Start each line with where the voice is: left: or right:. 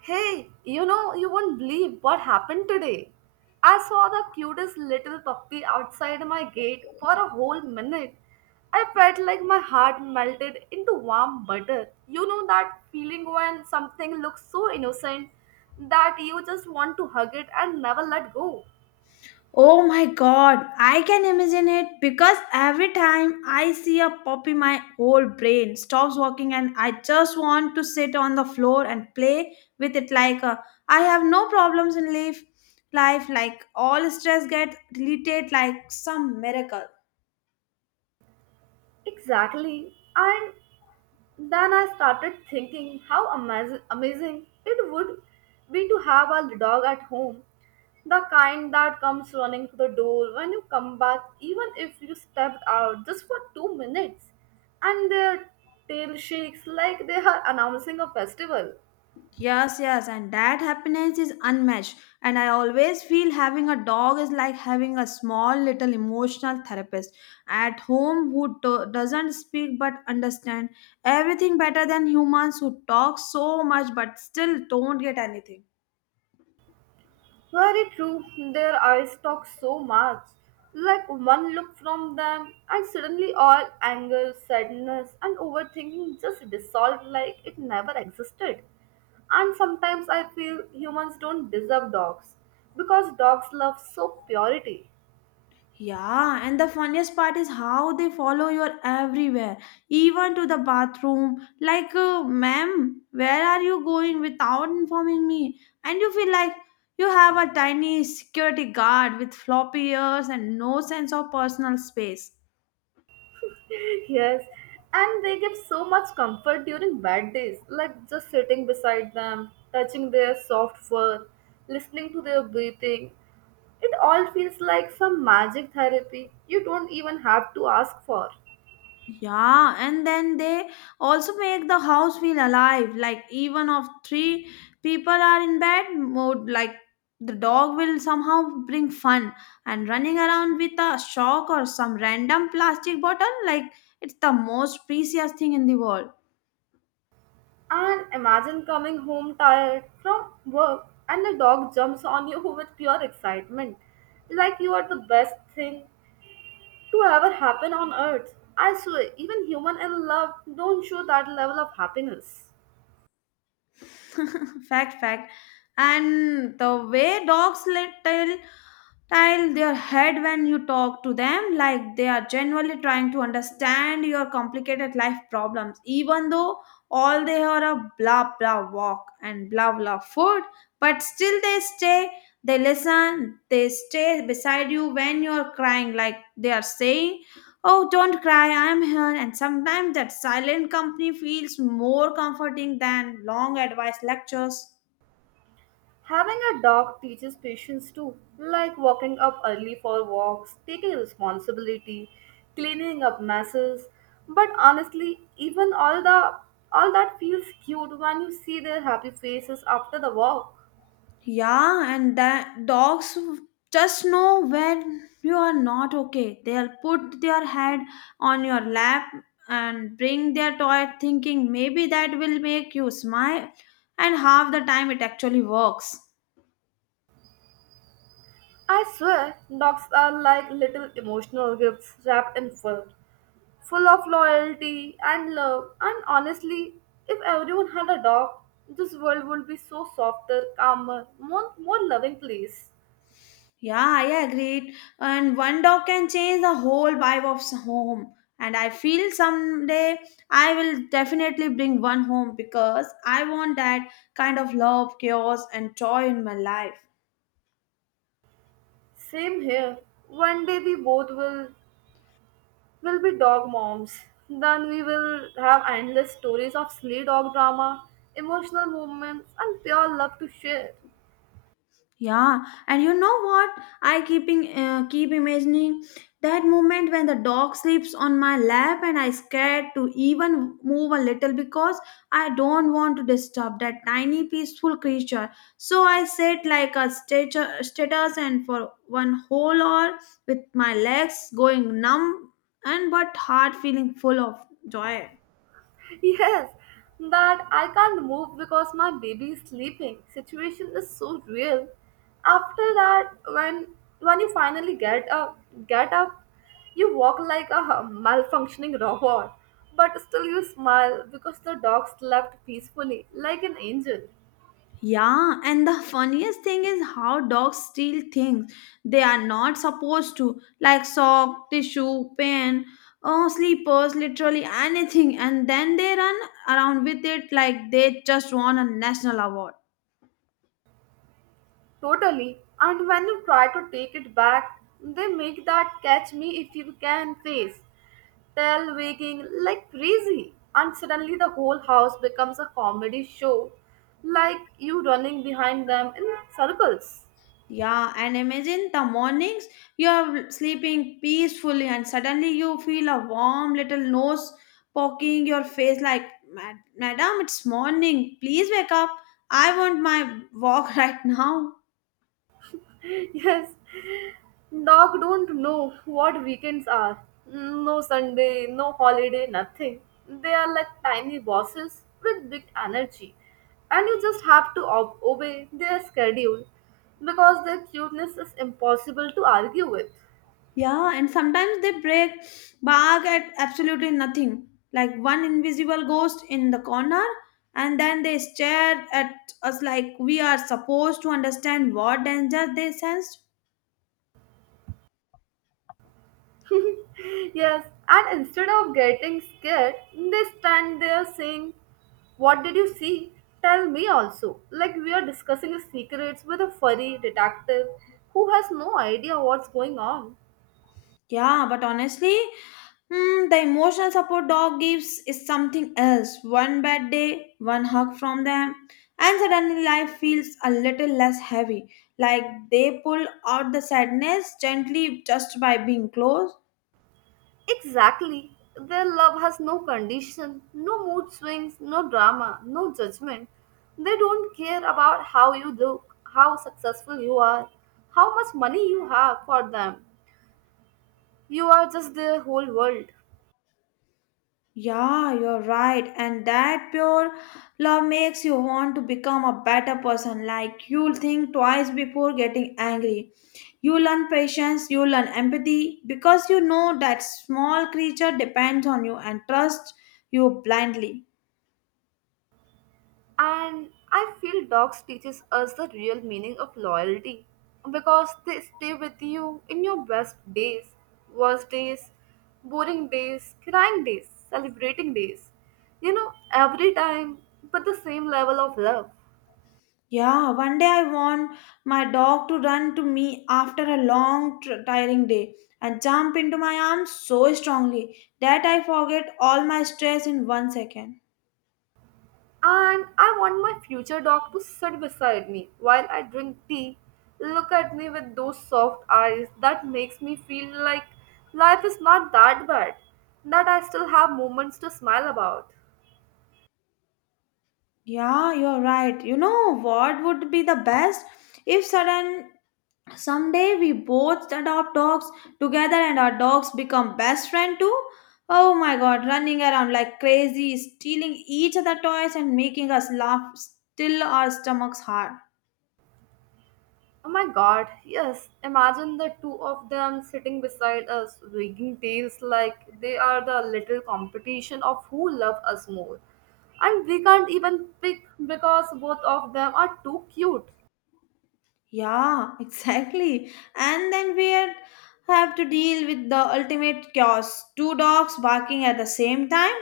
right: Hey, you know, you won't believe what happened today. I saw the cutest little puppy outside my gate for a whole minute. I felt like my heart melted into warm butter. You know that feeling when something looks so innocent that you just want to hug it and never let go.
left: Oh my god, I can imagine it because every time I see a puppy, my whole brain stops working and I just want to sit on the floor and play with it like a, I have no problems in life like all stress get deleted like some miracle.
right: Exactly. And then I started thinking how amazing it would be to have a dog at home, the kind that comes running to the door when you come back, even if you stepped out just for 2 minutes, and their tail shakes like they are announcing a festival.
left: Yes, yes, and that happiness is unmatched. And I always feel having a dog is like having a small little emotional therapist at home who doesn't speak but understand everything better than humans who talk so much but still don't get anything.
right: Very true, their eyes talk so much. Like one look from them, and suddenly all anger, sadness, and overthinking just dissolve like it never existed. And sometimes I feel humans don't deserve dogs because dogs love so purity.
left: Yeah, and the funniest part is how they follow you everywhere, even to the bathroom. Like, ma'am, where are you going without informing me? And you feel like you have a tiny security guard with floppy ears and no sense of personal space.
right: Yes, and they give so much comfort during bad days, like just sitting beside them, touching their soft fur, listening to their breathing. It all feels like some magic therapy you don't even have to ask for.
left: Yeah, and then they also make the house feel alive. Like even if three people are in bad mood, like the dog will somehow bring fun and running around with a shock or some random plastic bottle, like it's the most precious thing in the world.
right: And imagine coming home tired from work and the dog jumps on you with pure excitement, like you are the best thing to ever happen on earth. I swear, even human in love don't show that level of happiness.
left: Fact, fact. And the way dogs let tell Tile their head when you talk to them, like they are genuinely trying to understand your complicated life problems, even though all they are a blah blah walk and blah blah food, but still they stay, they listen, they stay beside you when you're crying, like they are saying, "Oh, don't cry, I'm here." And sometimes that silent company feels more comforting than long advice lectures.
right: Having a dog teaches patience too, like walking up early for walks, taking responsibility, cleaning up messes. But honestly, even all that feels cute when you see their happy faces after the walk.
left: Yeah, and that dogs just know when you are not okay. They'll put their head on your lap and bring their toy thinking maybe that will make you smile, and half the time it actually works.
right: I swear, dogs are like little emotional gifts wrapped in fur, full of loyalty and love. And honestly, if everyone had a dog, this world would be so softer, calmer, more loving place.
left: Yeah, I agree. And one dog can change the whole vibe of home. And I feel someday I will definitely bring one home because I want that kind of love, chaos, and joy in my life.
right: Same here. One day we both will be dog moms. Then we will have endless stories of silly dog drama, emotional moments, and pure love to share.
left: Yeah, and you know what? I keep imagining that moment when the dog sleeps on my lap and I scared to even move a little because I don't want to disturb that tiny peaceful creature. So I sit like a status and for one whole hour with my legs going numb and but heart feeling full of joy.
right: Yes, that I can't move because my baby is sleeping. Situation is so real. After that, when you finally get up, you walk like a malfunctioning robot, but still you smile because the dog slept peacefully like an angel.
left: Yeah, and the funniest thing is how dogs steal things they are not supposed to, like sock, tissue, pen, oh, sleepers, literally anything, and then they run around with it like they just won a national award.
right: Totally. And when you try to take it back, they make that catch me if you can face. Tell wagging like crazy. And suddenly the whole house becomes a comedy show, like you running behind them in circles.
left: Yeah, and imagine the mornings you are sleeping peacefully, and suddenly you feel a warm little nose poking your face, like, Madam, it's morning, please wake up. I want my walk right now."
right: Yes, dog don't know what weekends are. No Sunday, no holiday, nothing. They are like tiny bosses with big energy, and you just have to obey their schedule because their cuteness is impossible to argue with.
left: Yeah, and sometimes they break bark at absolutely nothing, like one invisible ghost in the corner, and then they stare at us like we are supposed to understand what danger they sensed.
right: Yes, and instead of getting scared, they stand there saying, what did you see? Tell me also. Like we are discussing secrets with a furry detective who has no idea what's going on.
left: Yeah, but honestly, the emotional support dog gives is something else. One bad day, one hug from them, and suddenly life feels a little less heavy. Like they pull out the sadness gently just by being close.
right: Exactly. Their love has no condition, no mood swings, no drama, no judgment. They don't care about how you look, how successful you are, how much money you have for them. You are just their whole world.
left: Yeah, you're right. And that pure love makes you want to become a better person. Like you'll think twice before getting angry. You learn patience, you learn empathy because you know that small creature depends on you and trusts you blindly.
right: And I feel dogs teaches us the real meaning of loyalty because they stay with you in your best days, worst days, boring days, crying days, celebrating days. You know, every time with the same level of love.
left: Yeah, one day I want my dog to run to me after a long, tiring day and jump into my arms so strongly that I forget all my stress in one second.
right: And I want my future dog to sit beside me while I drink tea, look at me with those soft eyes that makes me feel like life is not that bad, that I still have moments to smile about.
left: Yeah, you're right. You know what would be the best if sudden someday we both adopt dogs together and our dogs become best friend too? Oh my god, running around like crazy, stealing each other toys and making us laugh till our stomachs hurt.
right: Oh my god, yes. Imagine the two of them sitting beside us, wagging tails like they are the little competition of who love us more. And we can't even pick because both of them are too cute.
left: Yeah, exactly. And then have to deal with the ultimate chaos. Two dogs barking at the same time,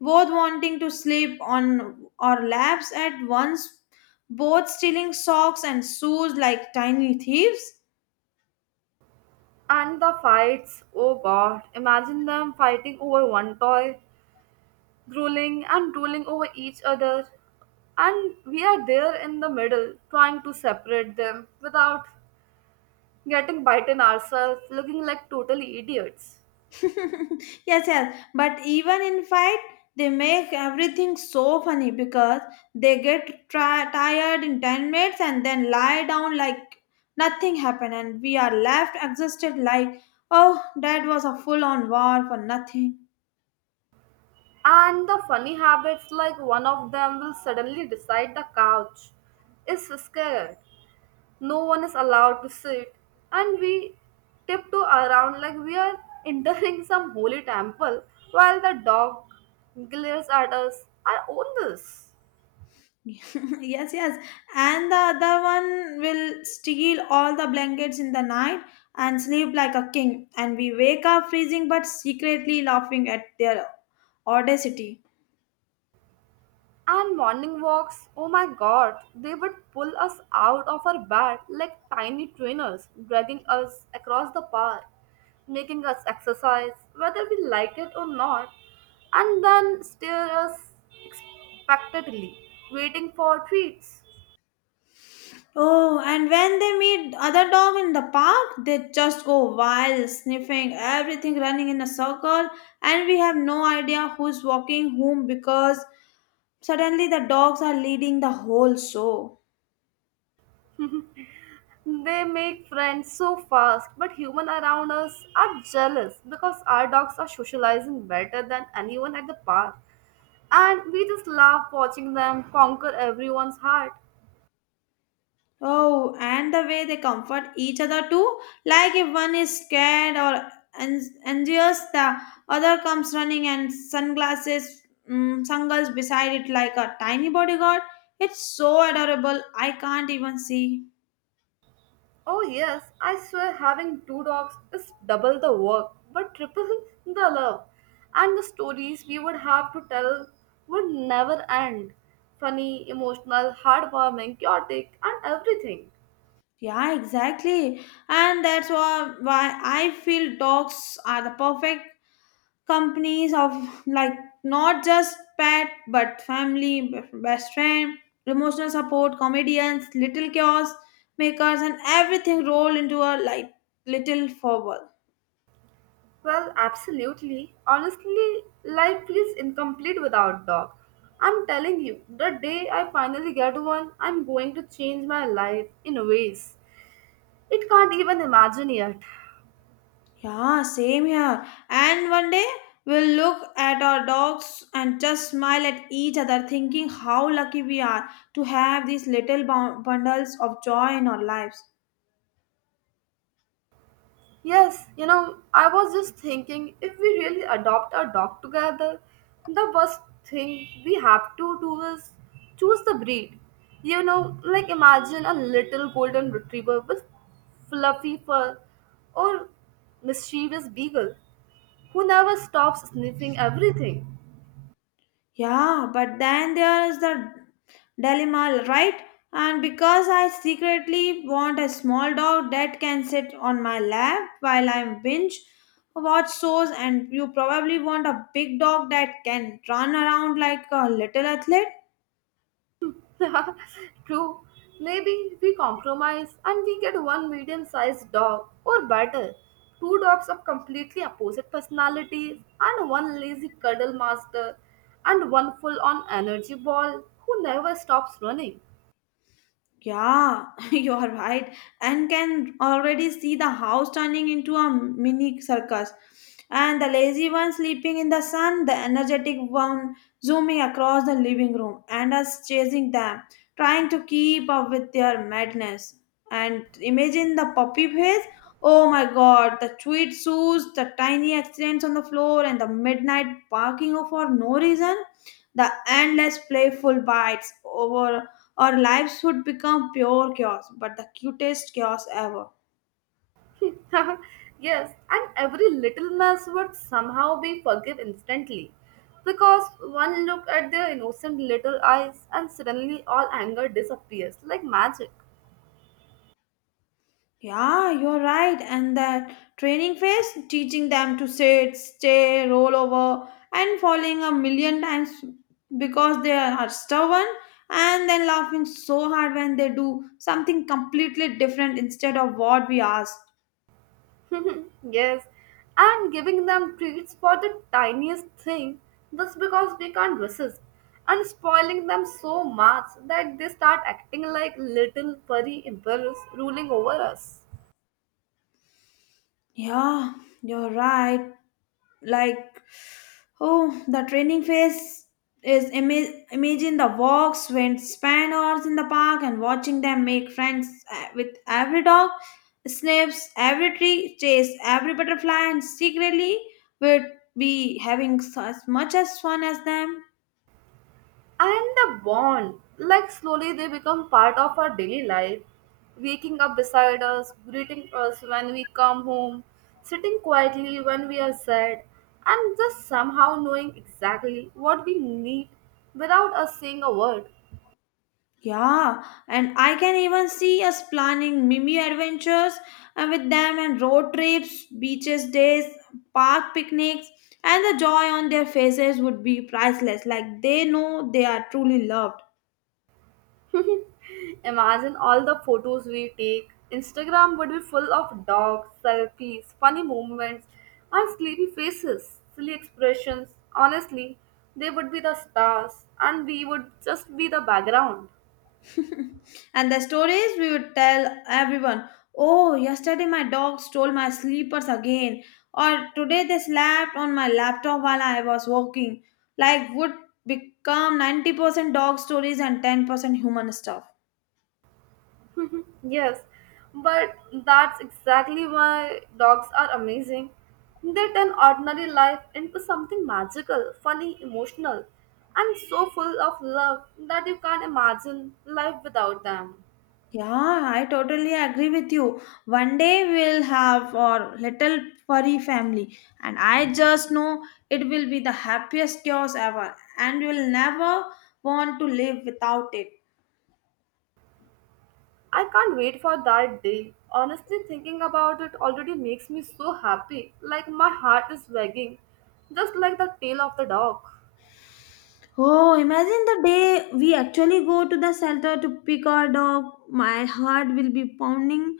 left: both wanting to sleep on our laps at once, both stealing socks and shoes like tiny thieves.
right: And the fights, oh god, imagine them fighting over one toy, drooling and drooling over each other. And we are there in the middle, trying to separate them without getting bitten ourselves, looking like total idiots.
left: Yes, yes, but even in fight they make everything so funny because they get tired in 10 minutes and then lie down like nothing happened and we are left exhausted like, oh, that was a full on war for nothing.
right: And the funny habits, like one of them will suddenly decide the couch is scared. No one is allowed to sit, and we tiptoe around like we are entering some holy temple while the dog glares at us. I own this.
left: Yes, yes, and the other one will steal all the blankets in the night and sleep like a king, and we wake up freezing but secretly laughing at their audacity.
right: And morning walks, oh my god, they would pull us out of our bed like tiny trainers, dragging us across the park, making us exercise, whether we like it or not, and then stare us expectantly, waiting for treats.
left: Oh, and when they meet other dog in the park, they just go wild, sniffing everything, running in a circle, and we have no idea who's walking whom because suddenly the dogs are leading the whole show.
right: They make friends so fast, but humans around us are jealous because our dogs are socializing better than anyone at the park. And we just laugh watching them conquer everyone's heart.
left: Oh, and the way they comfort each other too, like if one is scared or anxious, the other comes running and sunglasses beside it like a tiny bodyguard. It's so adorable. I can't even see.
right: Oh, yes, I swear having two dogs is double the work, but triple the love. And the stories we would have to tell would never end. Funny, emotional, heartwarming, chaotic, and everything.
left: Yeah, exactly. And that's why I feel dogs are the perfect companies of like not just pet but family, best friend, emotional support, comedians, little chaos makers, and everything roll into a like little forward.
right: Well, absolutely. Honestly, life feels incomplete without dog. I'm telling you, the day I finally get one, I'm going to change my life in ways it can't even imagine yet.
left: Yeah, same here. And one day we'll look at our dogs and just smile at each other, thinking how lucky we are to have these little bundles of joy in our lives.
right: Yes, you know, I was just thinking if we really adopt a dog together, the first thing we have to do is choose the breed. You know, like imagine a little golden retriever with fluffy fur or mischievous beagle who never stops sniffing everything.
left: Yeah, but then there is the dilemma, right? And because I secretly want a small dog that can sit on my lap while I binge watch shows, and you probably want a big dog that can run around like a little athlete.
right: True. Maybe we compromise and we get one medium sized dog, or better, two dogs of completely opposite personalities, and one lazy cuddle master, and one full on energy ball who never stops running.
left: Yeah, you are right. And can already see the house turning into a mini circus. And the lazy one sleeping in the sun, the energetic one zooming across the living room, and us chasing them, trying to keep up with their madness. And imagine the puppy face. Oh my god, the sweet shoes, the tiny accidents on the floor, and the midnight barking for no reason, the endless playful bites over our lives would become pure chaos, but the cutest chaos ever.
right: Yes, and every little mess would somehow be forgiven instantly. Because one look at their innocent little eyes, and suddenly all anger disappears like magic.
left: Yeah, you're right. And that training phase, teaching them to sit, stay, roll over, and falling a million times because they are stubborn, and then laughing so hard when they do something completely different instead of what we asked.
right: Yes, and giving them treats for the tiniest thing just because we can't resist, and spoiling them so much that they start acting like little furry emperors ruling over us.
left: Yeah, you're right. Like oh the training phase is imagine the walks when spend hours in the park and watching them make friends with every dog, sniffs every tree, chase every butterfly, and secretly would be having as much as fun as them.
right: And the bond, like slowly they become part of our daily life, waking up beside us, greeting us when we come home, sitting quietly when we are sad, and just somehow knowing exactly what we need without us saying a word.
left: Yeah, and I can even see us planning mini adventures and with them and road trips, beaches days, park picnics, and the joy on their faces would be priceless. Like they know they are truly loved.
right: Imagine all the photos we take. Instagram would be full of dogs, selfies, funny movements, and sleepy faces, silly expressions. Honestly, they would be the stars, and we would just be the background.
left: And the stories we would tell everyone. Oh, yesterday my dog stole my sleepers again, or today they slapped on my laptop while I was working. Like would become 90% dog stories and 10% human stuff.
right: Yes, but that's exactly why dogs are amazing. They turn ordinary life into something magical, funny, emotional, and so full of love that you can't imagine life without them.
left: Yeah, I totally agree with you. One day we'll have our little furry family, and I just know it will be the happiest chaos ever, and we'll never want to live without it.
right: I can't wait for that day. Honestly, thinking about it already makes me so happy. Like my heart is wagging, just like the tail of the dog.
left: Oh, imagine the day we actually go to the shelter to pick our dog. My heart will be pounding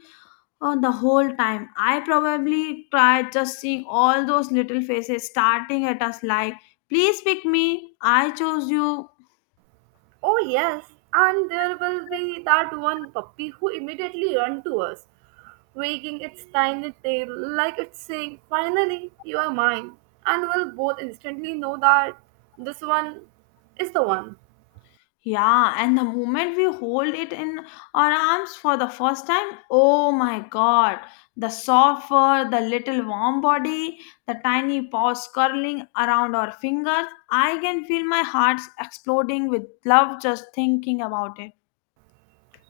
left: the whole time. I probably tried just seeing all those little faces starting at us like, "Please pick me, I chose you."
right: Oh, yes, and there will be that one puppy who immediately ran to us, wagging its tiny tail like it's saying, finally, you are mine. And we'll both instantly know that this one is the one.
left: Yeah, and the moment we hold it in our arms for the first time, oh my god, the soft fur, the little warm body, the tiny paws curling around our fingers. I can feel my heart exploding with love just thinking about it.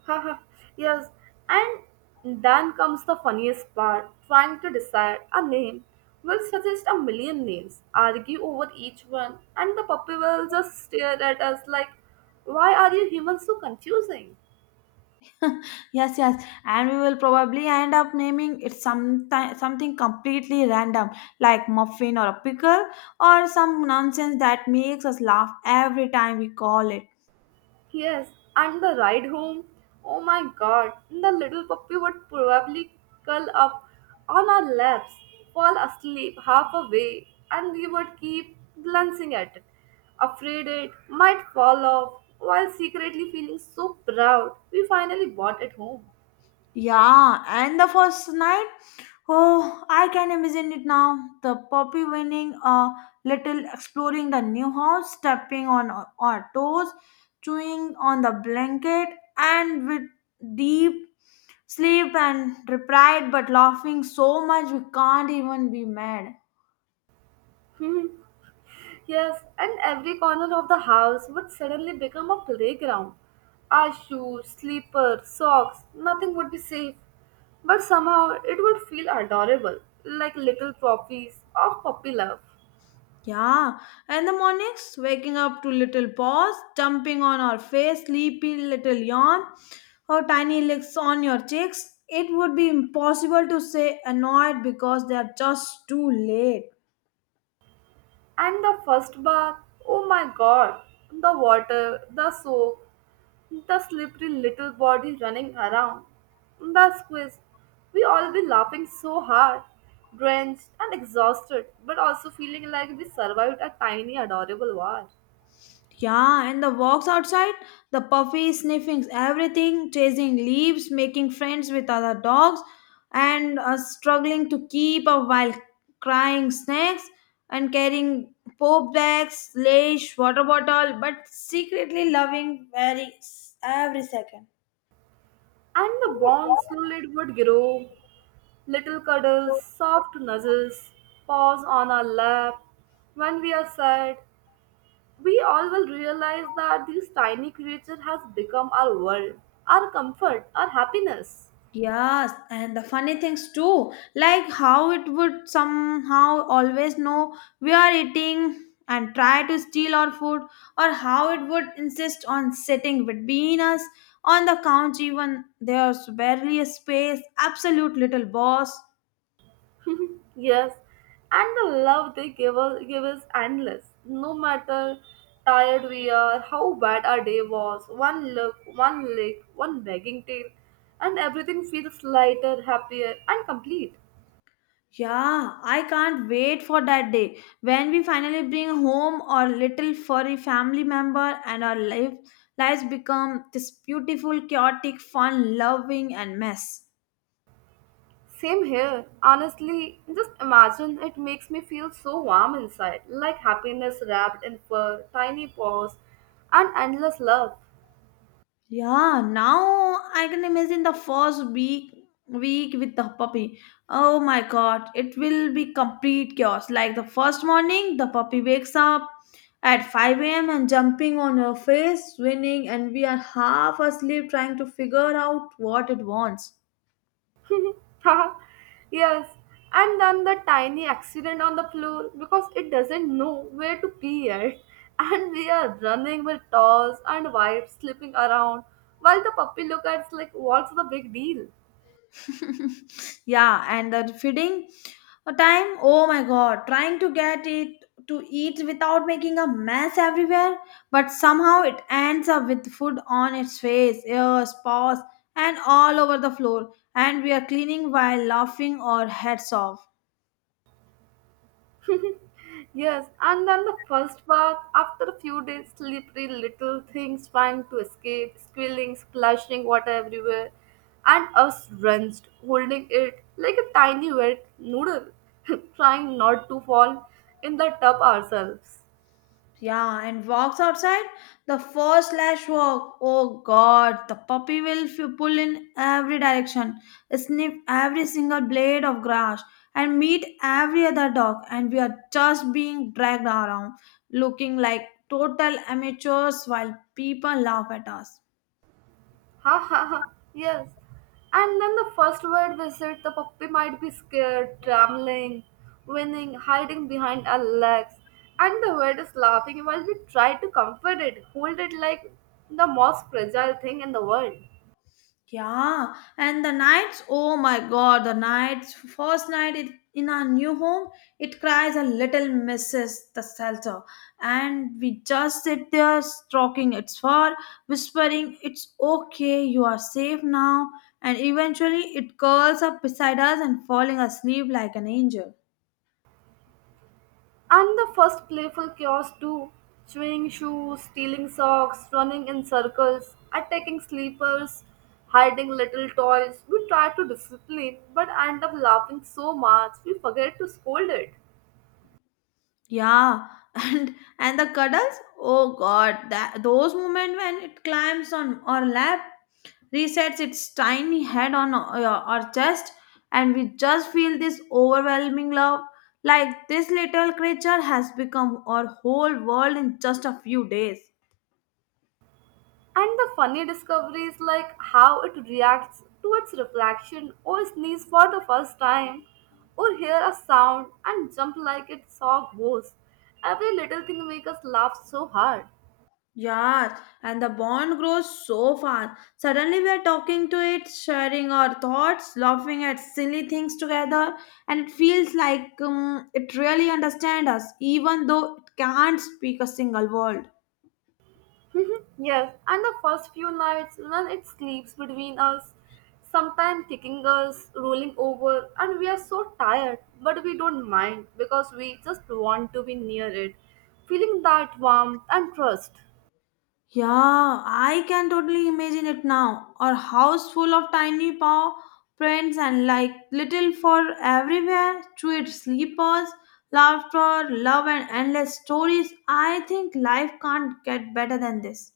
right: Haha, yes, and then comes the funniest part trying to decide a name. Will suggest a million names, argue over each one, and the puppy will just stare at us like, why are you humans so confusing?
left: Yes, yes, and we will probably end up naming it sometime, something completely random like muffin or a pickle or some nonsense that makes us laugh every time we call it.
right: Yes, and the ride home. Oh my god, the little puppy would probably curl up on our laps, fall asleep half away, and we would keep glancing at it, afraid it might fall off, while secretly feeling so proud we finally bought it home.
left: Yeah, and the first night, oh, I can imagine it now. The puppy winning a little, exploring the new house, stepping on our toes, chewing on the blanket, and with deep sleep and replied, but laughing so much we can't even be mad.
right: Yes, and every corner of the house would suddenly become a playground. Our shoes, slippers, socks, nothing would be safe. But somehow it would feel adorable, like little trophies of puppy love.
left: Yeah, and the mornings, waking up to little paws, dumping on our face, sleepy little yawn, or tiny licks on your cheeks, it would be impossible to say annoyed because they are just too late.
right: And the first bath, oh my god, the water, the soap, the slippery little body running around. The squeeze. We all be laughing so hard, drenched and exhausted, but also feeling like we survived a tiny, adorable war.
left: Yeah, and the walks outside, the puppy sniffing everything, chasing leaves, making friends with other dogs, and struggling to keep up while crying snacks and carrying pope bags, leash, water bottle, but secretly loving very every second.
right: And the bond slowly would grow. Little cuddles, soft nuzzles, paws on our lap. When we are sad, we all will realize that this tiny creature has become our world, our comfort, our happiness.
left: Yes, and the funny things too, like how it would somehow always know we are eating and try to steal our food, or how it would insist on sitting between us on the couch, even there's barely a space. Absolute little boss.
right: Yes, and the love they give is endless. No matter tired we are, how bad our day was, one look, one lick, one begging tail, and everything feels lighter, happier, and complete.
left: Yeah, I can't wait for that day when we finally bring home our little furry family member and lives become this beautiful, chaotic, fun, loving, and mess.
right: Same here. Honestly, just imagine it makes me feel so warm inside, like happiness wrapped in fur, tiny paws, and endless love.
left: Yeah, now I can imagine the first week with the puppy. Oh my god, it will be complete chaos. Like the first morning, the puppy wakes up at 5 a.m. and jumping on her face, swinging, and we are half asleep trying to figure out what it wants.
right: Yes, and then the tiny accident on the floor because it doesn't know where to pee yet, and we are running with towels and wipes slipping around while the puppy looks at us like what's the big deal?
left: Yeah, and the feeding time, oh my god, trying to get it to eat without making a mess everywhere, but somehow it ends up with food on its face, ears, paws, and all over the floor, and we are cleaning while laughing our heads off.
right: Yes, and then the first bath, after a few days, slippery little things trying to escape, squealing, splashing water everywhere, and us drenched, holding it like a tiny wet noodle, trying not to fall in the tub ourselves.
left: Yeah, and walks outside. The first lash walk. Oh god, the puppy will pull in every direction, sniff every single blade of grass, and meet every other dog. And we are just being dragged around, looking like total amateurs while people laugh at us.
right: Ha ha ha, yes. And then the first word visit, the puppy might be scared, trembling, winning, hiding behind our legs. And the word is laughing while we try to comfort it, hold it like the most fragile thing in the world.
left: Yeah, and the nights, oh my god, the nights, first night it, in our new home, it cries a little misses the shelter. And we just sit there, stroking its fur, whispering, it's okay, you are safe now. And eventually it curls up beside us and falling asleep like an angel.
right: And the first playful chaos too, chewing shoes, stealing socks, running in circles, attacking sleepers, hiding little toys. We try to discipline, but end up laughing so much we forget to scold it.
left: Yeah, and the cuddles, oh god, that those moments when it climbs on our lap resets its tiny head on our chest, and we just feel this overwhelming love. Like this little creature has become our whole world in just a few days.
right: And the funny discovery is like how it reacts to its reflection or sneeze for the first time or hear a sound and jump like it saw ghosts. Every little thing makes us laugh so hard.
left: Yes, and the bond grows so fast. Suddenly, we are talking to it, sharing our thoughts, laughing at silly things together, and it feels like it really understands us, even though it can't speak a single word.
right: Yes, and the first few nights when it sleeps between us, sometimes kicking us, rolling over, and we are so tired, but we don't mind because we just want to be near it, feeling that warmth and trust.
left: Yeah, I can totally imagine it now. Or house full of tiny paw prints and like little for everywhere, tweed sleepers, laughter, love and endless stories. I think life can't get better than this.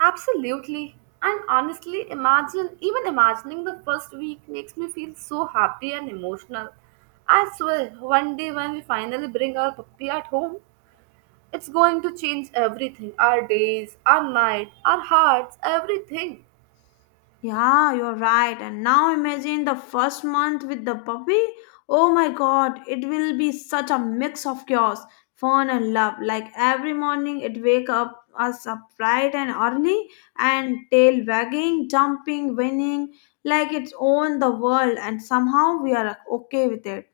right: Absolutely. And honestly, imagine, even imagining the first week makes me feel so happy and emotional. I swear, one day when we finally bring our puppy at home, it's going to change everything, our days, our night, our hearts, everything.
left: Yeah, you're right. And now imagine the first month with the puppy. Oh my god, it will be such a mix of chaos, fun and love. Like every morning it wake up us up bright and early and tail wagging, jumping, winning, like it's own the world and somehow we are okay with it.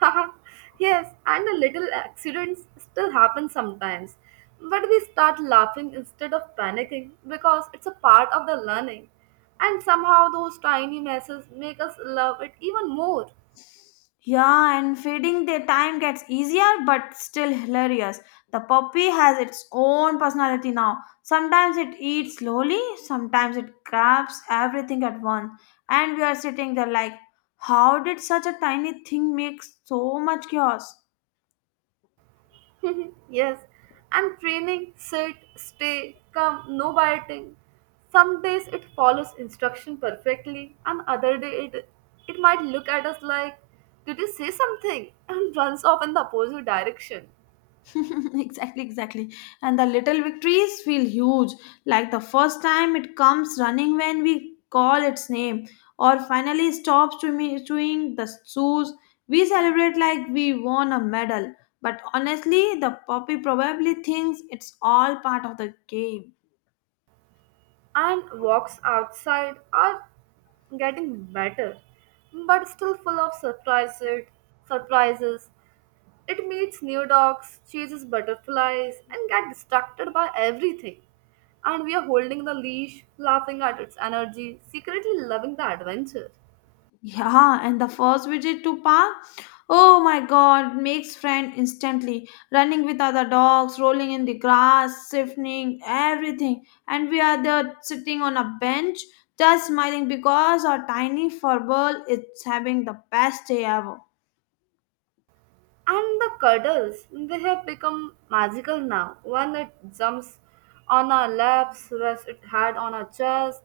right: Yes, and a little accidents still happen sometimes. But we start laughing instead of panicking because it's a part of the learning. And somehow those tiny messes make us love it even more.
left: Yeah, and feeding their time gets easier but still hilarious. The puppy has its own personality now. Sometimes it eats slowly, sometimes it grabs everything at once. And we are sitting there like, how did such a tiny thing make so much chaos?
right: Yes, and training, sit, stay, come, no biting. Some days it follows instruction perfectly, and other day it might look at us like, did you say something? And runs off in the opposite direction.
left: Exactly, exactly. And the little victories feel huge, like the first time it comes running when we call its name, or finally stops chewing the shoes. We celebrate like we won a medal, but honestly, the puppy probably thinks it's all part of the game.
right: And walks outside are getting better, but still full of surprises. Surprises. It meets new dogs, chases butterflies, and gets distracted by everything. And we are holding the leash, laughing at its energy, secretly loving the adventure.
left: Yeah, and the first visit to park, oh my god, makes friend instantly. Running with other dogs, rolling in the grass, sniffing everything, and we are there sitting on a bench, just smiling because our tiny furball is having the best day ever.
right: And the cuddles, they have become magical now. When it jumps on our laps, rests its head on our chest,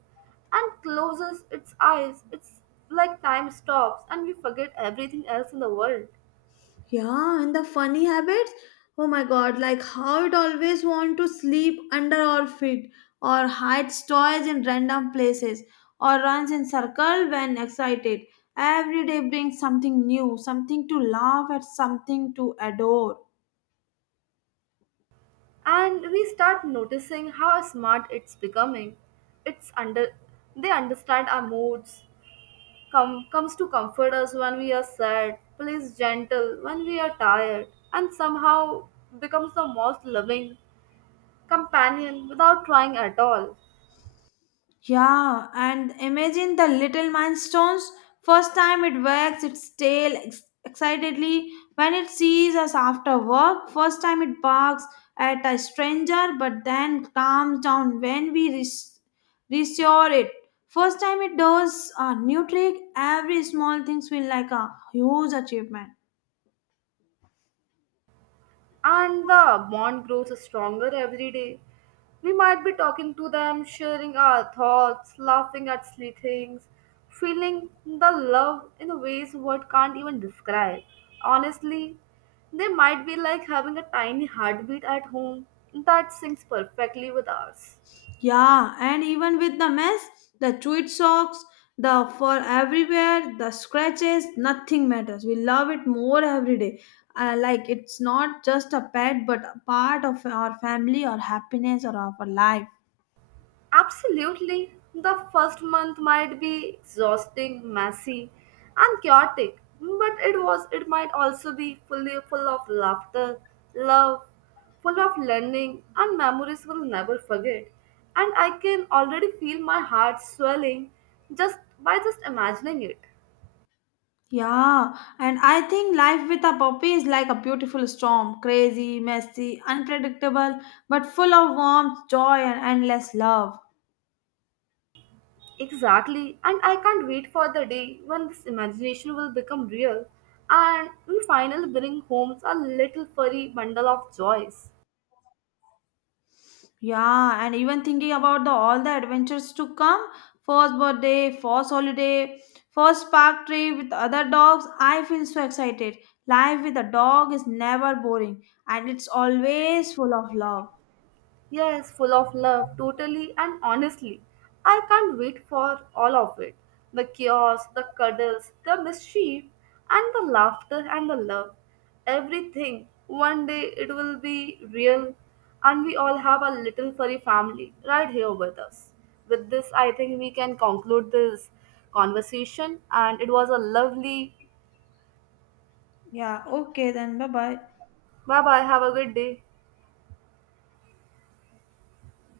right: and closes its eyes, it's like time stops and we forget everything else in the world.
left: Yeah, and the funny habits. Oh my god, like how it always want to sleep under our feet or hides toys in random places or runs in circle when excited. Every day brings something new, something to laugh at, something to adore.
right: And we start noticing how smart it's becoming. It's under they understand our moods, comes to comfort us when we are sad, plays gentle when we are tired, and somehow becomes the most loving companion without trying at all.
left: Yeah, and imagine the little milestones. First time it wags its tail excitedly when it sees us after work. First time it barks at a stranger, but then calms down when we reassure it. First time it does a new trick, every small thing feels like a huge achievement.
right: And the bond grows stronger every day. We might be talking to them, sharing our thoughts, laughing at silly things, feeling the love in ways words can't even describe. Honestly, they might be like having a tiny heartbeat at home that syncs perfectly with ours.
left: Yeah, and even with the mess, the tweed socks, the fur everywhere, the scratches, nothing matters. We love it more every day. Like it's not just a pet, but a part of our family, our happiness, or our life.
right: Absolutely. The first month might be exhausting, messy, and chaotic, but it might also be full of laughter, love, full of learning and memories we'll never forget. And I can already feel my heart swelling just imagining it.
left: Yeah, and I think life with a puppy is like a beautiful storm, crazy, messy, unpredictable, but full of warmth, joy, and endless love.
right: Exactly, and I can't wait for the day when this imagination will become real and we finally bring home a little furry bundle of joys.
left: Yeah, and even thinking about the all the adventures to come, first birthday, first holiday, first park trip with other dogs, I feel so excited. Life with a dog is never boring and it's always full of love.
right: Yes, full of love, totally and honestly. I can't wait for all of it. The chaos, the cuddles, the mischief, and the laughter and the love. Everything. One day it will be real, and we all have a little furry family right here with us. With this, I think we can conclude this conversation, and it was a lovely.
left: Yeah, okay then, bye bye.
right: Bye bye, have a good day.